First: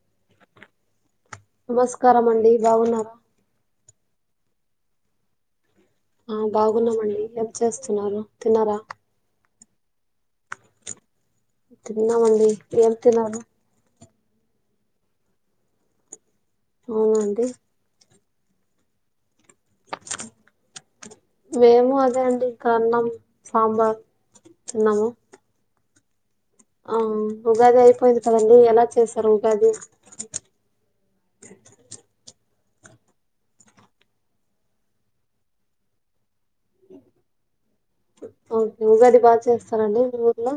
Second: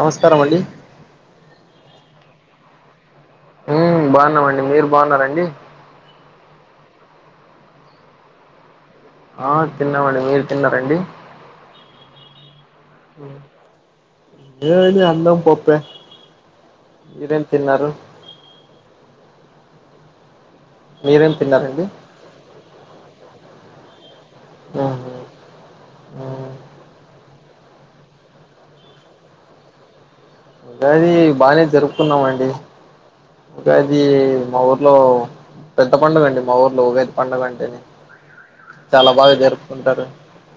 నమస్కారం అండి నమస్కారం అండి బాగున్నార బాగున్నామండి మీరు బాగున్నారండి ఆ బాగున్నామండి ఏం చేస్తున్నారు తిన్నారా ఆ తిన్నామండి మీరు తిన్నారండి తినం అండి ఏం తినరు ఏ అన్నం పాపే మీరేం అవునండి తినరు మీరేం తిన్నారండి మేము అదే అండి అన్నం సాబార్ అన్నము ఉ ఆ ఉగాది అయిపోయిది కదండీ ఎలా చేస్తారు ఉగాది ఉగాది ఇంకా ఇది మా ఊర్లో పెద్ద పండగ అండి మా ఊరు లోగాది పండగ కంటేనే ఓకే చాలా ఉగాది బాగా చేస్తారండి జరుపుకుంటారు మీ ఊర్లో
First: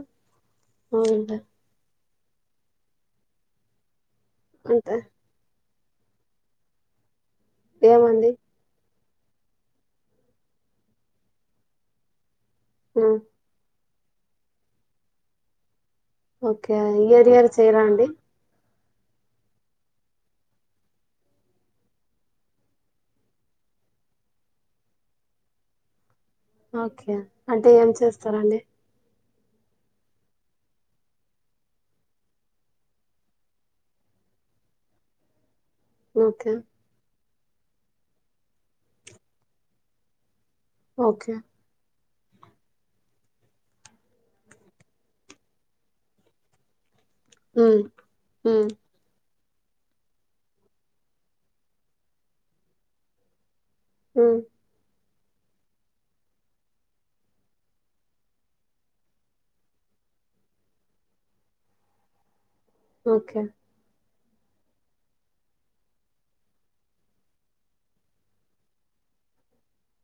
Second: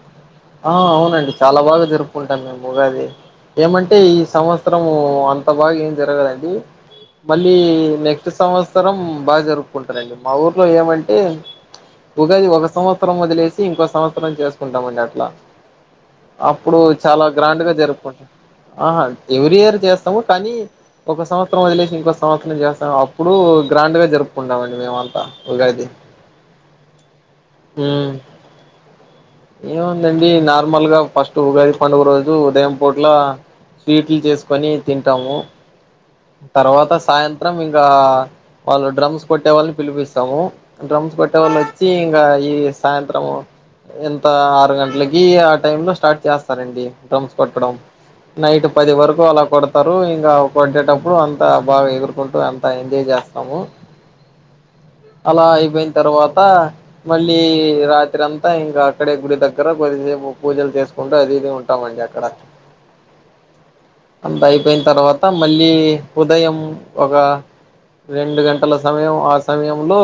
ఆ అవునండి చాలా బాగా జరుపు కుంటాం మేముది ఏమంటే ఈ సంవత్సరం అంటే అంత బాగా జరగదండి మళ్ళీ నెక్స్ట్ ఏమండి సంవత్సరం బాగా జరుపుకుంటారండి మా ఊర్లో ఏమంటే ఉగాది ఒక సంవత్సరం ఉమ్ వదిలేసి ఇంకో సంవత్సరం చేసుకుంటామండి అట్లా ఓకే అప్పుడు చాలా ఇయర్ ఇయర్ గ్రాండ్ గా చేయరా అండి జరుపుకుంటాం ఆహా ఎవ్రీ ఇయర్ చేస్తాము కానీ ఒక సంవత్సరం వదిలేసి ఇంకస్త సంవత్సరం చేస్తాం అప్పుడు గ్రాండ్ గా జరుపుకుంటామండి మేమంతా ఉగాడిది ఓకే అంటే ఏం చేస్తారాండి ఏముందండి నార్మల్ గా ఫస్ట్ ఉగాది పండుగ రోజు ఉదయం పూట్ల స్వీట్లు చేసుకొని తింటాము ఓకే తర్వాత సాయంత్రం ఇంకా వాళ్ళు డ్రమ్స్ కొట్టే వాళ్ళని పిలిపిస్తాము డ్రమ్స్ ఓకే కొట్టే వాళ్ళు వచ్చి ఇకా ఈ సాయంత్రం ఎంత ఆరు గంటలకి ఆ టై లో స్టార్ట్ చేస్తారండి కొట్టడం ఉమ్ నైట్ ఉమ్ పది వరకు అలా కొడతారు ఇంకా కొట్టేటప్పుడు అంత బాగా ఎగురుకుంటూ అంత ఎంజాయ్ చేస్తాము మ్మ్ అలా అయిపోయిన తర్వాత మళ్ళీ రాత్రి అంతా ఇంకా అక్కడే గుడి దగ్గర బొ మీము పూజలు చేసుకుంటా హ్యపీగా ఉంటామండి అక్కడ ఓకే అంత అయిపోయిన తర్వాత మళ్ళీ ఉదయం ఒక రెండు గంటల సమయం ఆ సమయంలో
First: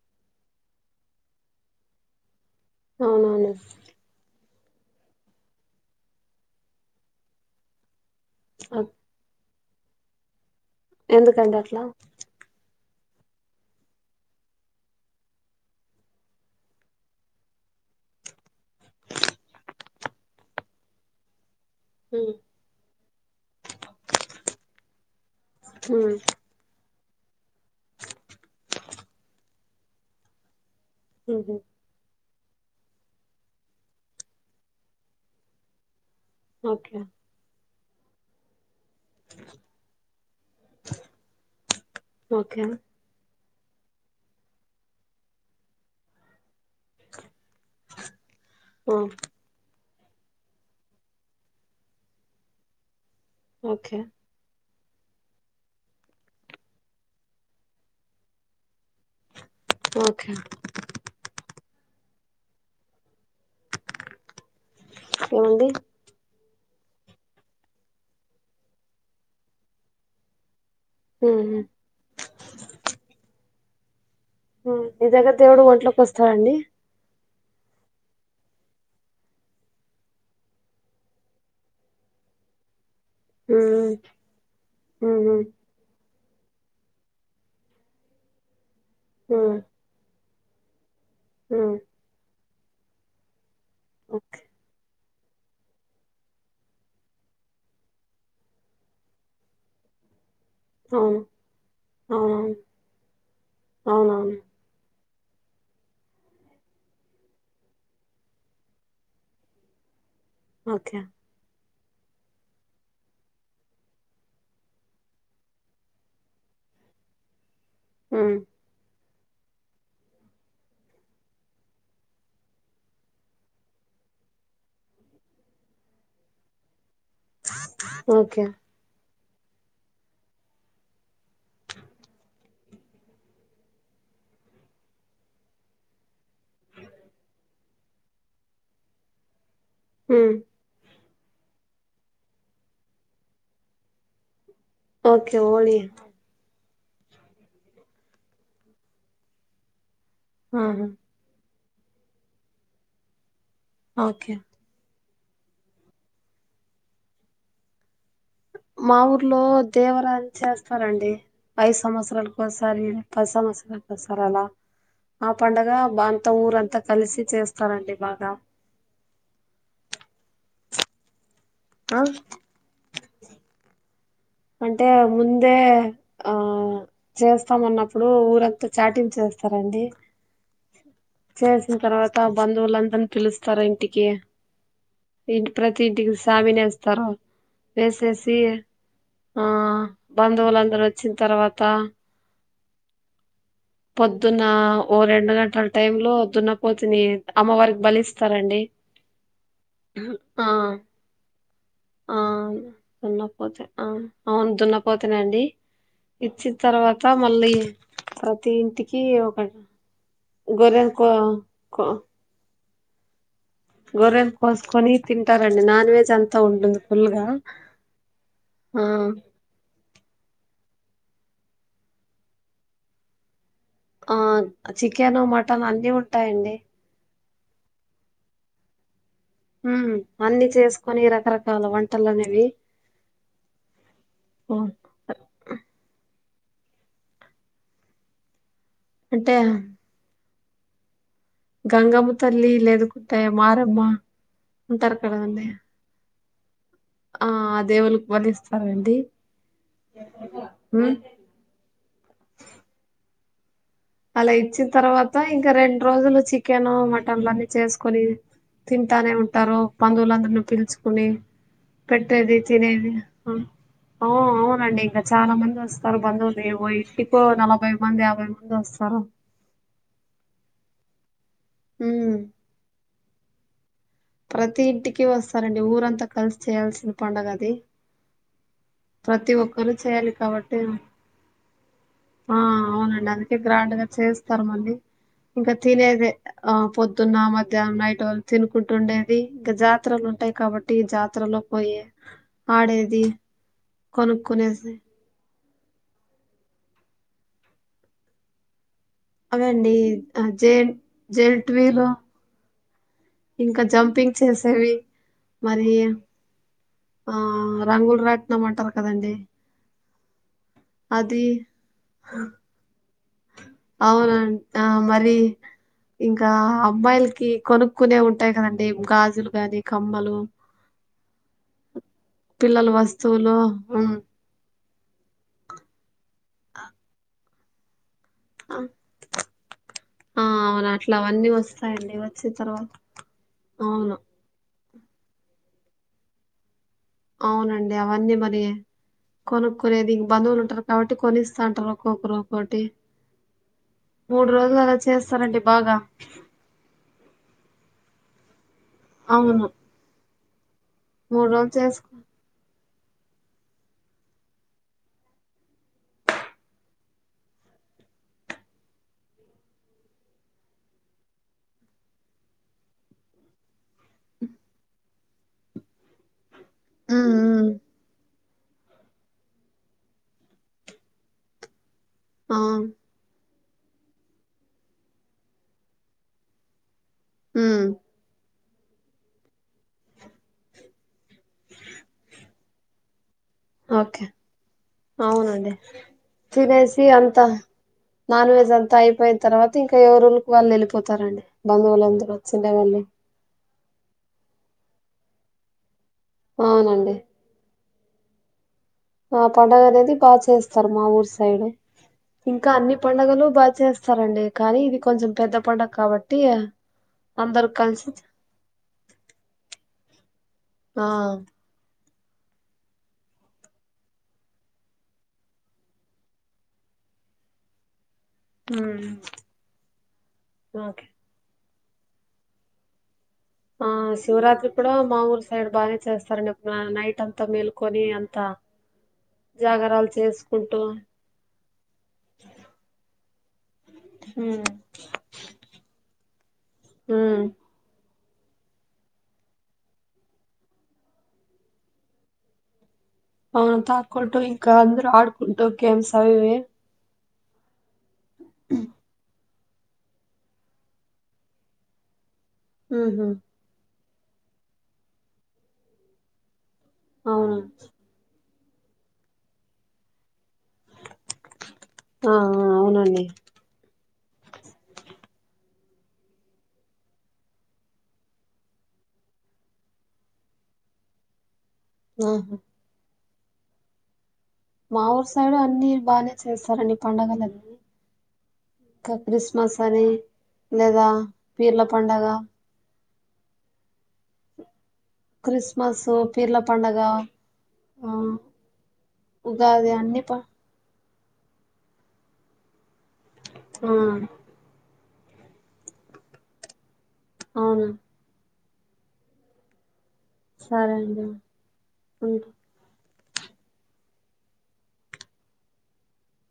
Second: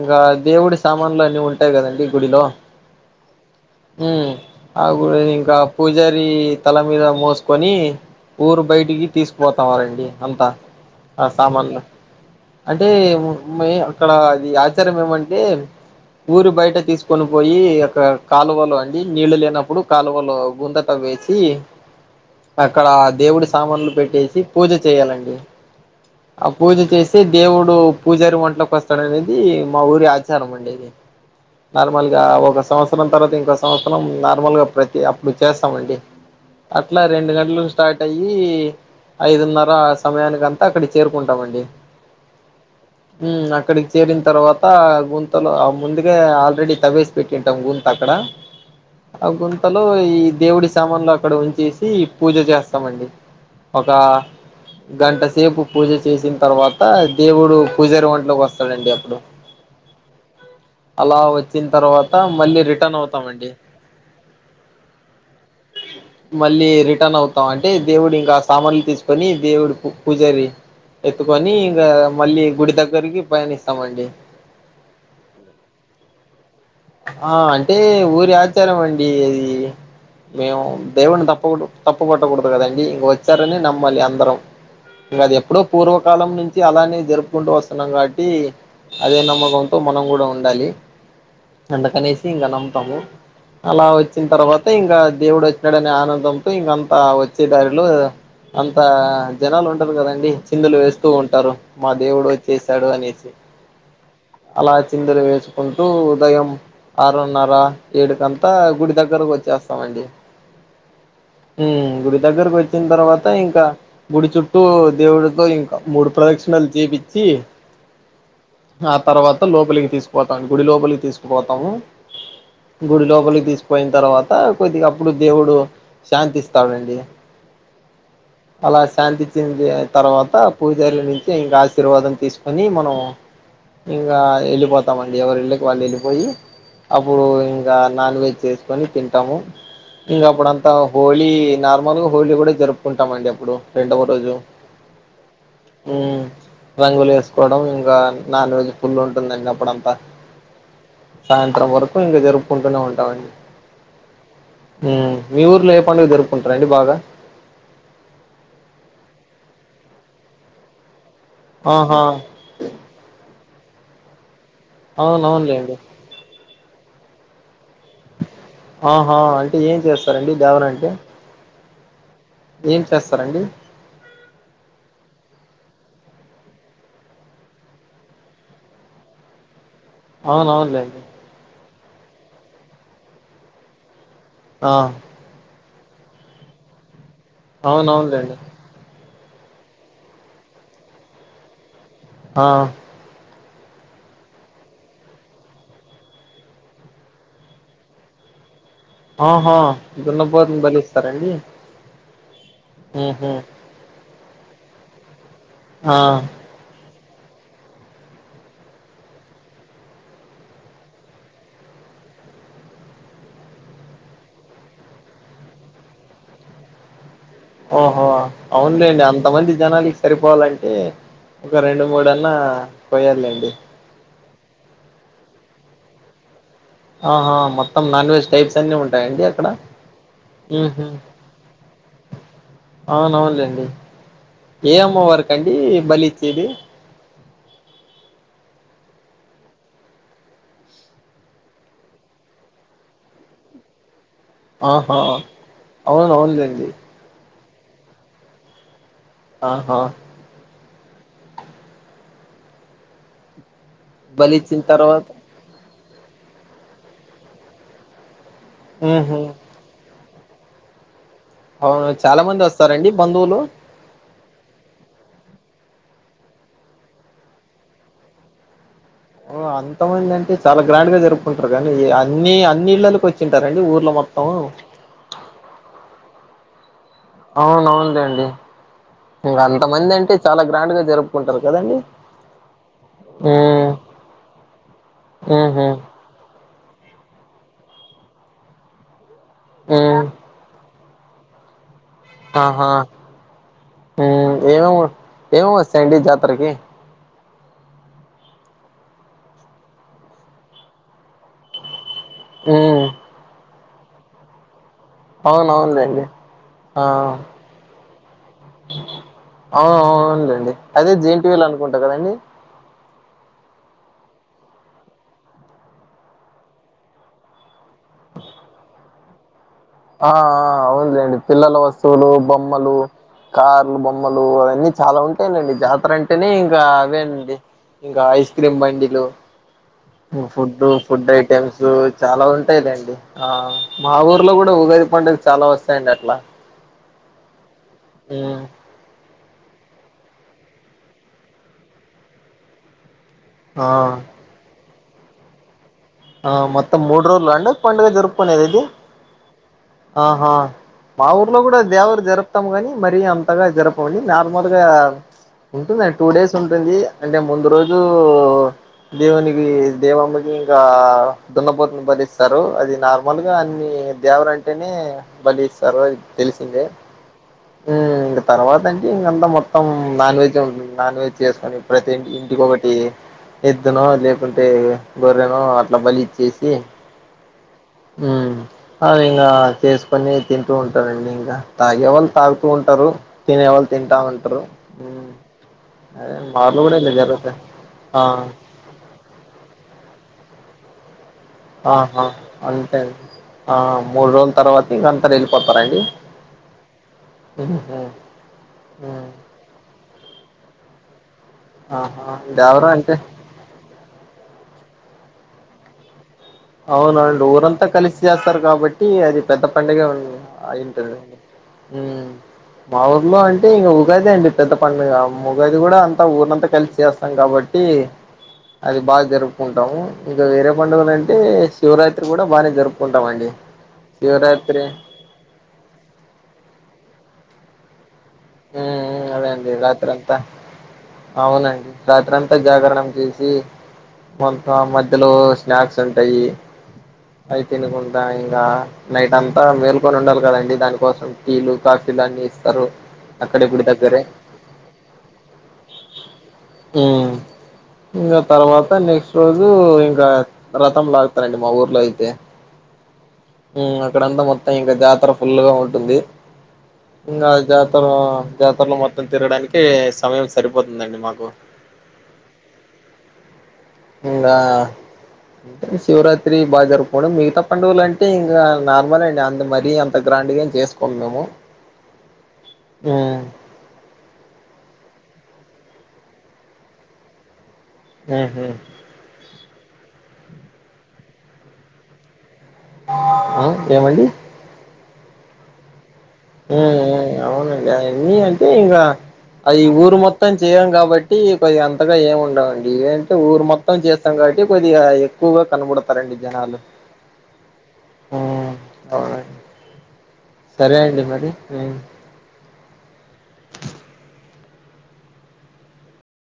ఇంకా దేవుడి సామాన్లు అన్ని ఉంటాయి కాదండి గుడిలో అవున అవి ఇంకా పూజారి తల మీద మోసుకొని ఊరు బయటికి తీసుకు పోతారండి అంతా ఆ ఎందుకండి సామాన్లు అట్లా అంటే మేయిన్ అక్కడ అది ఆచారం ఏమంటే ఊరి బయట తీసుకొని పోయి అక్కడ కాలువలు అండి నీళ్ళు లేనప్పుడు కాలువలు గుంత తవ్వి వేసి మ్మ్ అక్కడ దేవుడి సామాన్లు పెట్టేసి పూజ చేయాలండి ఆ పూజ పూజ చేస్తే దేవుడు పూజారి వంట్లొకి వస్తాడు అనేది మా ఊరి ఆచారం అండి ఇది ఉహు నార్మల్ ఒక సంవత్సరం తర్వాత ఇంకో సంవత్సరం నార్మల్ గా ప్రతి అప్పుడు చేస్తామండి ఓకే అట్లా రెండు గంటలకు స్టార్ట్ అయ్యి ఐదున్నర ఆ సమయానికి అంతా అక్కడికి చేరుకుంటామండి ఓకే అక్కడికి చేరిన తర్వాత గుంతలు ఆ ముందుగా ఆల్రెడీ తవ్వేసి పెట్టి పెట్టింటాం గుంత అక్కడ ఆ గుంత ఈ దేవుడి సామన్లు అక్కడ ఉంచేసి పూజ చేస్తామండి ఒక ఓకే గంటసేపు పూజ చేసిన తర్వాత దేవుడు పూజారి వంట్లొకి వస్తాడండి ఓకే అలా వచ్చిన తర్వాత మళ్ళీ రిటర్న్ అవు ఏమిటి మళ్ళీ రిటర్న్ అవుతాం అంటే దేవుడు ఇంకా సామాన్లు తీసుకొని దేవుడికి పూజారి మ్మ్ ఎత్తుకొని హ్మ్ ఇంకా మళ్ళీ గుడి దగ్గరికి పయనిస్తామండి మ్మ్ ఏదొ ఒక దేవుడు ఒంట్లోకి వస్తారాండి ఆ అంటే ఊరి ఆచారం అండి అది మేము దేవున్ని తప్పు తప్పు పట్ట కొడదు కదండి ఇంగా వచ్చారని మ్మ్ నమ్మాలి అందరం హ్మ్ ఇంకా అది మ్మ్ ఎప్పుడో పూర్వ కాలం నుంచి అలానే జరుపుకుంటూ వస్తున్నాం కాబట్టి అదే హ్మ్ నమ్మకంతో మనం కూడా ఉండాలి మ్మ్ అందుకనేసి ఇంకా నమ్ముతాము అలా వచ్చిన ఓకే తర్వాత ఇంకా దేవుడు వచ్చినాడనే ఆనందంతో ఇంకా అంత వచ్చే దారిలో అంత జనాలు ఉండరు కదండి చిందులు వేస్తూ అవును ఉంటారు మా దేవుడు అవునవును వచ్చేసాడు అనేసి అవునవును అలా చిందులు వేసుకుంటూ ఉదయం ఆరున్నర ఏడుకంతా గుడి దగ్గరకు వచ్చేస్తామండి ఓకే మ్మ్ గుడి దగ్గరకు వచ్చిన తర్వాత ఇంకా గుడి చుట్టూ దేవుడితో ఇంకా మూడు ప్రదక్షిణ తం చేపిచ్చి ఆ ఆ తర్వాత లోపలికి తీసుకుపోతాం గుడి లోపలికి తీసుకుపోతాము గుడి లోపలికి తీసుపోయిన తర్వాత కొద్దిగా అప్పుడు దేవుడు శాంతిస్తాడు అండి ఓకే తర్వాత ఆ పూజరి నుంచి ఇంకా ఆశీర్వాదం తీసుకొని మనం ఇంగా వెళ్ళిపోతామండి ఎవరి ఇళ్ళకి వాళ్ళు పోయి అప్పుడు ఇంకా నాన్ వెజ్ చేసుకొని తింటాము ఇంకా మ్మ్ అప్పుడంతా హోళ నార్మల్గా హోళ కూడా జరుపుకుంటామ అండి అప్పుడు రెండవ రోజు ఒకే ఓలి మ్మ్ రంగులు వేసుకోవడం ఇంకా నాన్ వెజ్ పుల్ ఉంటుందండి అప్పుడంతా ఆహా సాయంత్రం వరకు ఇంకా జరుపుకుంటూనే ఉంటామండి ఓకే మీ ఊర్లో ఏ పండుగ జరుపుకుంటారం అండి బాగా మా ఊర్లో దేవరాని చేస్తారండి పఐదు ఆహా సంవత్సరాలకోసారి పది సంవత్సరాలకోసరీ అలా ఆ పండగ అవునవునులేండి బా అంత ఊరంతా కలిసి చేస్త ఆహా అంటే ఏం చేస్తారండి దవరంటే అ ఏం చేస్తారండి అంటే ముందే ఆ చేస్తామ అన్నప్పుడు ఊరంతా చాటించే స్తారండి అవునవులే తర్వాత బంధువులందరినీ పిలుస్తారా ఇంటికి ఆ ఇంటి ప్రతి ఇంటికి సామిన వేస్తారు వేసేసి అవునవునులేండి ఆ బంధువులుందరు వచ్చిన తర్వాత హా పొద్దున్న ఓ రెండు గంటల టైంలో పొద్దున్న దున్న పోతిని అమ్మవారికి బలిస్తారండి ఆహా దన్నపోతుని బలిస్తారండి ఆను మ్మ్ హ్మ్ దున్నపోతే ఆ అవును దున్నపోతనండి ఆ ఇచ్చిన తర్వాత మళ్ళీ ప్రతి ఇంటికి ఒక గొర్రెను కో గొర్రె ను కోసుకొని తింటారండి నాన్ వెజ్ అంతా ఉంటుంది ఫుల్ గా ఓహో అవునులేండి అంత మంది జనాల సరిపోవాలంటే ఒక రెండు మూడు అన్నా కోయాలండి ఆ చికెన్ మటన్ అన్ని ఉంటాయండి ఆహా మొత్తం నాన్ వెజ్ టైప్స్ అన్ని ఉంటాయి అన్ని చేసుకొని రకరకాల వంటలనేవి అవునవునులేండి ఏ అమ్మవరీకండి బలి ఇచ్చేది అంటే గంగమ్మ తల్లి లేదుకుంటాయ మారమ్మ ఉంటారు ఆహా కదండి అవునవునులేండి ఆ దేవుళ్ళకి బళ్లిస్తారండి ఆహా ఆ అలా ఇచ్చిన తర్వాత ఇంకా రెండు రోజులు చికెన్ మటన్లన్నీ చేసుకొని తింటానే ఉహు ఉంటారు బంధువులందరిని పిలుచుకుని అవును చాలా పెట్టేది మంది వస్తారండి తినేది బంధువులు ఓ అవునండి ఇంకా చాలా మంది వస్తారు బంధువులుో ఇంటికో నలభై మంది యాభై మంది వస్తారు ఓ అంతమంది అంటే చాలా గ్రాండ్ గా జరుపుకుంటారు కానీ ఉమ్ అన్ని అన్ని ఇళ్లకి వచ్చి తింటారండి ఊర్లో మ ప్రతి ఇంటికి వస్తారండి ఊరంతా కలిసి చేయాల్సిన పండగ అది అవునవును లేండి ప్రతి ఒక్కరూ చేయాలి కాబట్టి గ్రాండ్ గా జరుపుకుంటారు కదండి ఆ అవునండి అందుకే హ్మ్ గ్రాండ్ గా చేస్తారు మళ్ళీ ఇంకా ఉహు తినేదే ఆ పొద్దున్న మధ్యాహ్నం నైట్ వాళ్ళు తినుకుంటు ఉండేది ఇంకా హ్మ్ జాతరలు ఉంటాయి కాబట్టి ఇటి జాతరలో పోయే ఆహా ఆడేది కొన కొనే స ఏమో సాండ్విచ్ జత్రకి అదేండి [unintelligible] ఉ ఇంకా జంపింగ్ చేసేవి మరి అవునవునులేండి ఆ రంగులు రాట్నమంటారు కదండి అవు అవువునులేండి అదే జేంటి వీలు అనుకుంటా కదండి అవున ఆ మరి ఇంకా అమ్మాయిలకి కొనుక్కునే ఉంటాయి కదండి గాజులు గానీ ఆ అవులేండి పిల్లలు వస్త స్తువులు పిల్లల బొమ్మలు వస్తువులు కార్లు ఉమ్ బొమ్మలు అవన్నీ చాలా ఉంటాయి అండి జాతర అంటే అంటనే ఇంకావేనండి ఇంకా ఐస్ క్రీమ్ బండిలు ఆ ఫుడ్ అవును అట్లా ఫుడ్ అవన్నీ ఐటెమ్స్ వస్తాయండి చాలా వచ్చిన తర్వాత ఉంటాయిలేండి మా అవును ఊర్లో కూడా ఉగాది పండుగలు చాలా వస్తాయండి అట్లా అవునండి అవన్నీ మ్మ్ మరి కొనుకునేది ఇక బంధువులు ఉంటారు కాబట్టి కొనిస్తా అంటారు ఒక్కొక్కరు ఒక్కొటి ఆ మూడు రోజులు అలా చేస్తారండి బాగా ఆ మత్తం మూడు రోజులు అండ పండుగ జరుపుకునేద ఇదది అవును ఆహా మా మూడు ఊర్లో రోజులు కూడా చేసుకు దేవరు జరుపుతాం గాని మరి అంతగా జరపండి నార్మల్గా ఉంటుందండి టూ డేస్ ఉంటుంది అంటే ముందు రోజు దేవునికినికి దేవమ్మకి ఇంకా దున్నపోతుని బలిస్తారు అది నార్మల్ గా అన్ని దేవరంటేనే బలి ఇస్తారు తెలుసు ఇ ఉమ్ ఉమ్ తర్వాత అంటే ఇంకంతా మొత్తం నాన్ వెెజ్ నాన్ వెజ్ చేసుకొని ప్రతి ఆ ఇంటిక ఒకటి ఎద్దునో లేకుంటే గోరే నో అట్లా బలి ఇచ్చేసి ఉమ్ అ ఇంకా చేసుకొని తింటూ ఉంటారండి ఇంకా తాగే వాళ్ళు తాగుతూ ఉంటారు తినేవాళ్ళు ఓకే తింటామంటారు అవునండి అదే మార్లు కూడా తినేసి ఏ అంతా జరుగుతే నాన్ వెజ్ అంతా అయిపోయిన తర్వాత ఇంకా ఎవరుళకి వాళ్ళు వెళ్ళిపోతారండి ఆహా బంధువులందరూ వచ్చిండే అంతే వాళ్ళు ఆ మూడు రోజుల తర్వాత ఇంకంత వెళ్ళిపోతారండి అవునండి హా ఆ పండుగ అనేది బాగా చేస్తారు మా ఊరు సైడ్ ఆహా! ఇంకా ఇంకెవరు అన్ని అంటే పండుగలు బాగా చేస్తారంండి కానీ ఇది కొంచెం పెద్ద పండుగ కాబట్టి అవునండి ఊరంతా కలిసి చేస్తారు కాబట్టి అది పెద్ద పండుగ ఉ ఆ అయింటదండి ఉ మా ఊర్లో అంటే ఇంక ఉగాది అండి పెద్ద పండుగ ఉగాది కూడా అంతా ఊరంతా కలిసి చేస్తాం కాబట్టి ఏ అది ఉమ్ బాగా జరుపుకుంటాము ఇంకా వేరే ఓకే పండుగలు అంటే శివరాత్రి కూడా బాగానే జరుపుకుంటాం ఆ శివరాత్రి కూడా మా ఊరు సైడ్ బాగానే చేస్తారండిప్పు నైట్ అంతా మేల్కొని హ అదేండి రాత్ర అంతా చేసుకుంటూ అవునండి రాత్ర అంతా జాగరణం చేసి ఉమ్ కొంత మధ్యలో స్నాక్స్ ఉంటాయి ఉమ్ అవి తినకుంట ఇంకా నైట్ అంతా మేల్కొని ఉండాలి కదండి దానికోసం టీలు కాఫీలు అన్ని ఇస్తారు అక్కడే అవును గుడి దగ్గరే తాకుంటు ఇంకా అందరు ఆడుకుంటూ గేమ్స్ అవివి ఉమ్ ఇంకా తర్వాత నెక్స్ట్ రోజు ఇంకా రథం లాగతరండి మా ఊర్లో అయితే. ఉ హు ఉ అక్కడంతా మొత్తం ఇంకా జాతర ఫుల్లుగా ఉంటుంది. ఇంగా అవును జాతర ఆ జాతరలో మొత్తం తిరడానికే సమయం సర్ సరిపోతుందండి మాకు ఆ ఆ అవునండి ఇంగా శివరాత్రి బాగా జరుపుకోవడం మిగతా పండుగలు అంటే ఇంకా నార్మలే అండి అంత మరీ అంత గ్రా గ్రాండుగేమి చేసుకోము మేము ఆహా ఉ మా ఊరు సైడు అన్ని బాగానే చేస్తారండి పండుగలన్ని. ఉహు మసారి లేదా పీర్ల పండగ ఆ ఏమండి క్రిస్మసు అవునండి అవన్నీ అంటే ఇంకా అది ఉగాది ఊరు అన్ని ప మొత్తం చేయం కాబ ట్టి కొద్దిగా అంతగా ఏమి ఉండవండి ఏంటే ఊరు ఆ మొత్తం చేస్తాం కాబట్టి కొద్దిగా ఎక్కువగా కనపడుతారండి జనాలు అవునా ఉ అవునండి సరే అండి మరి ఉ ఉంటా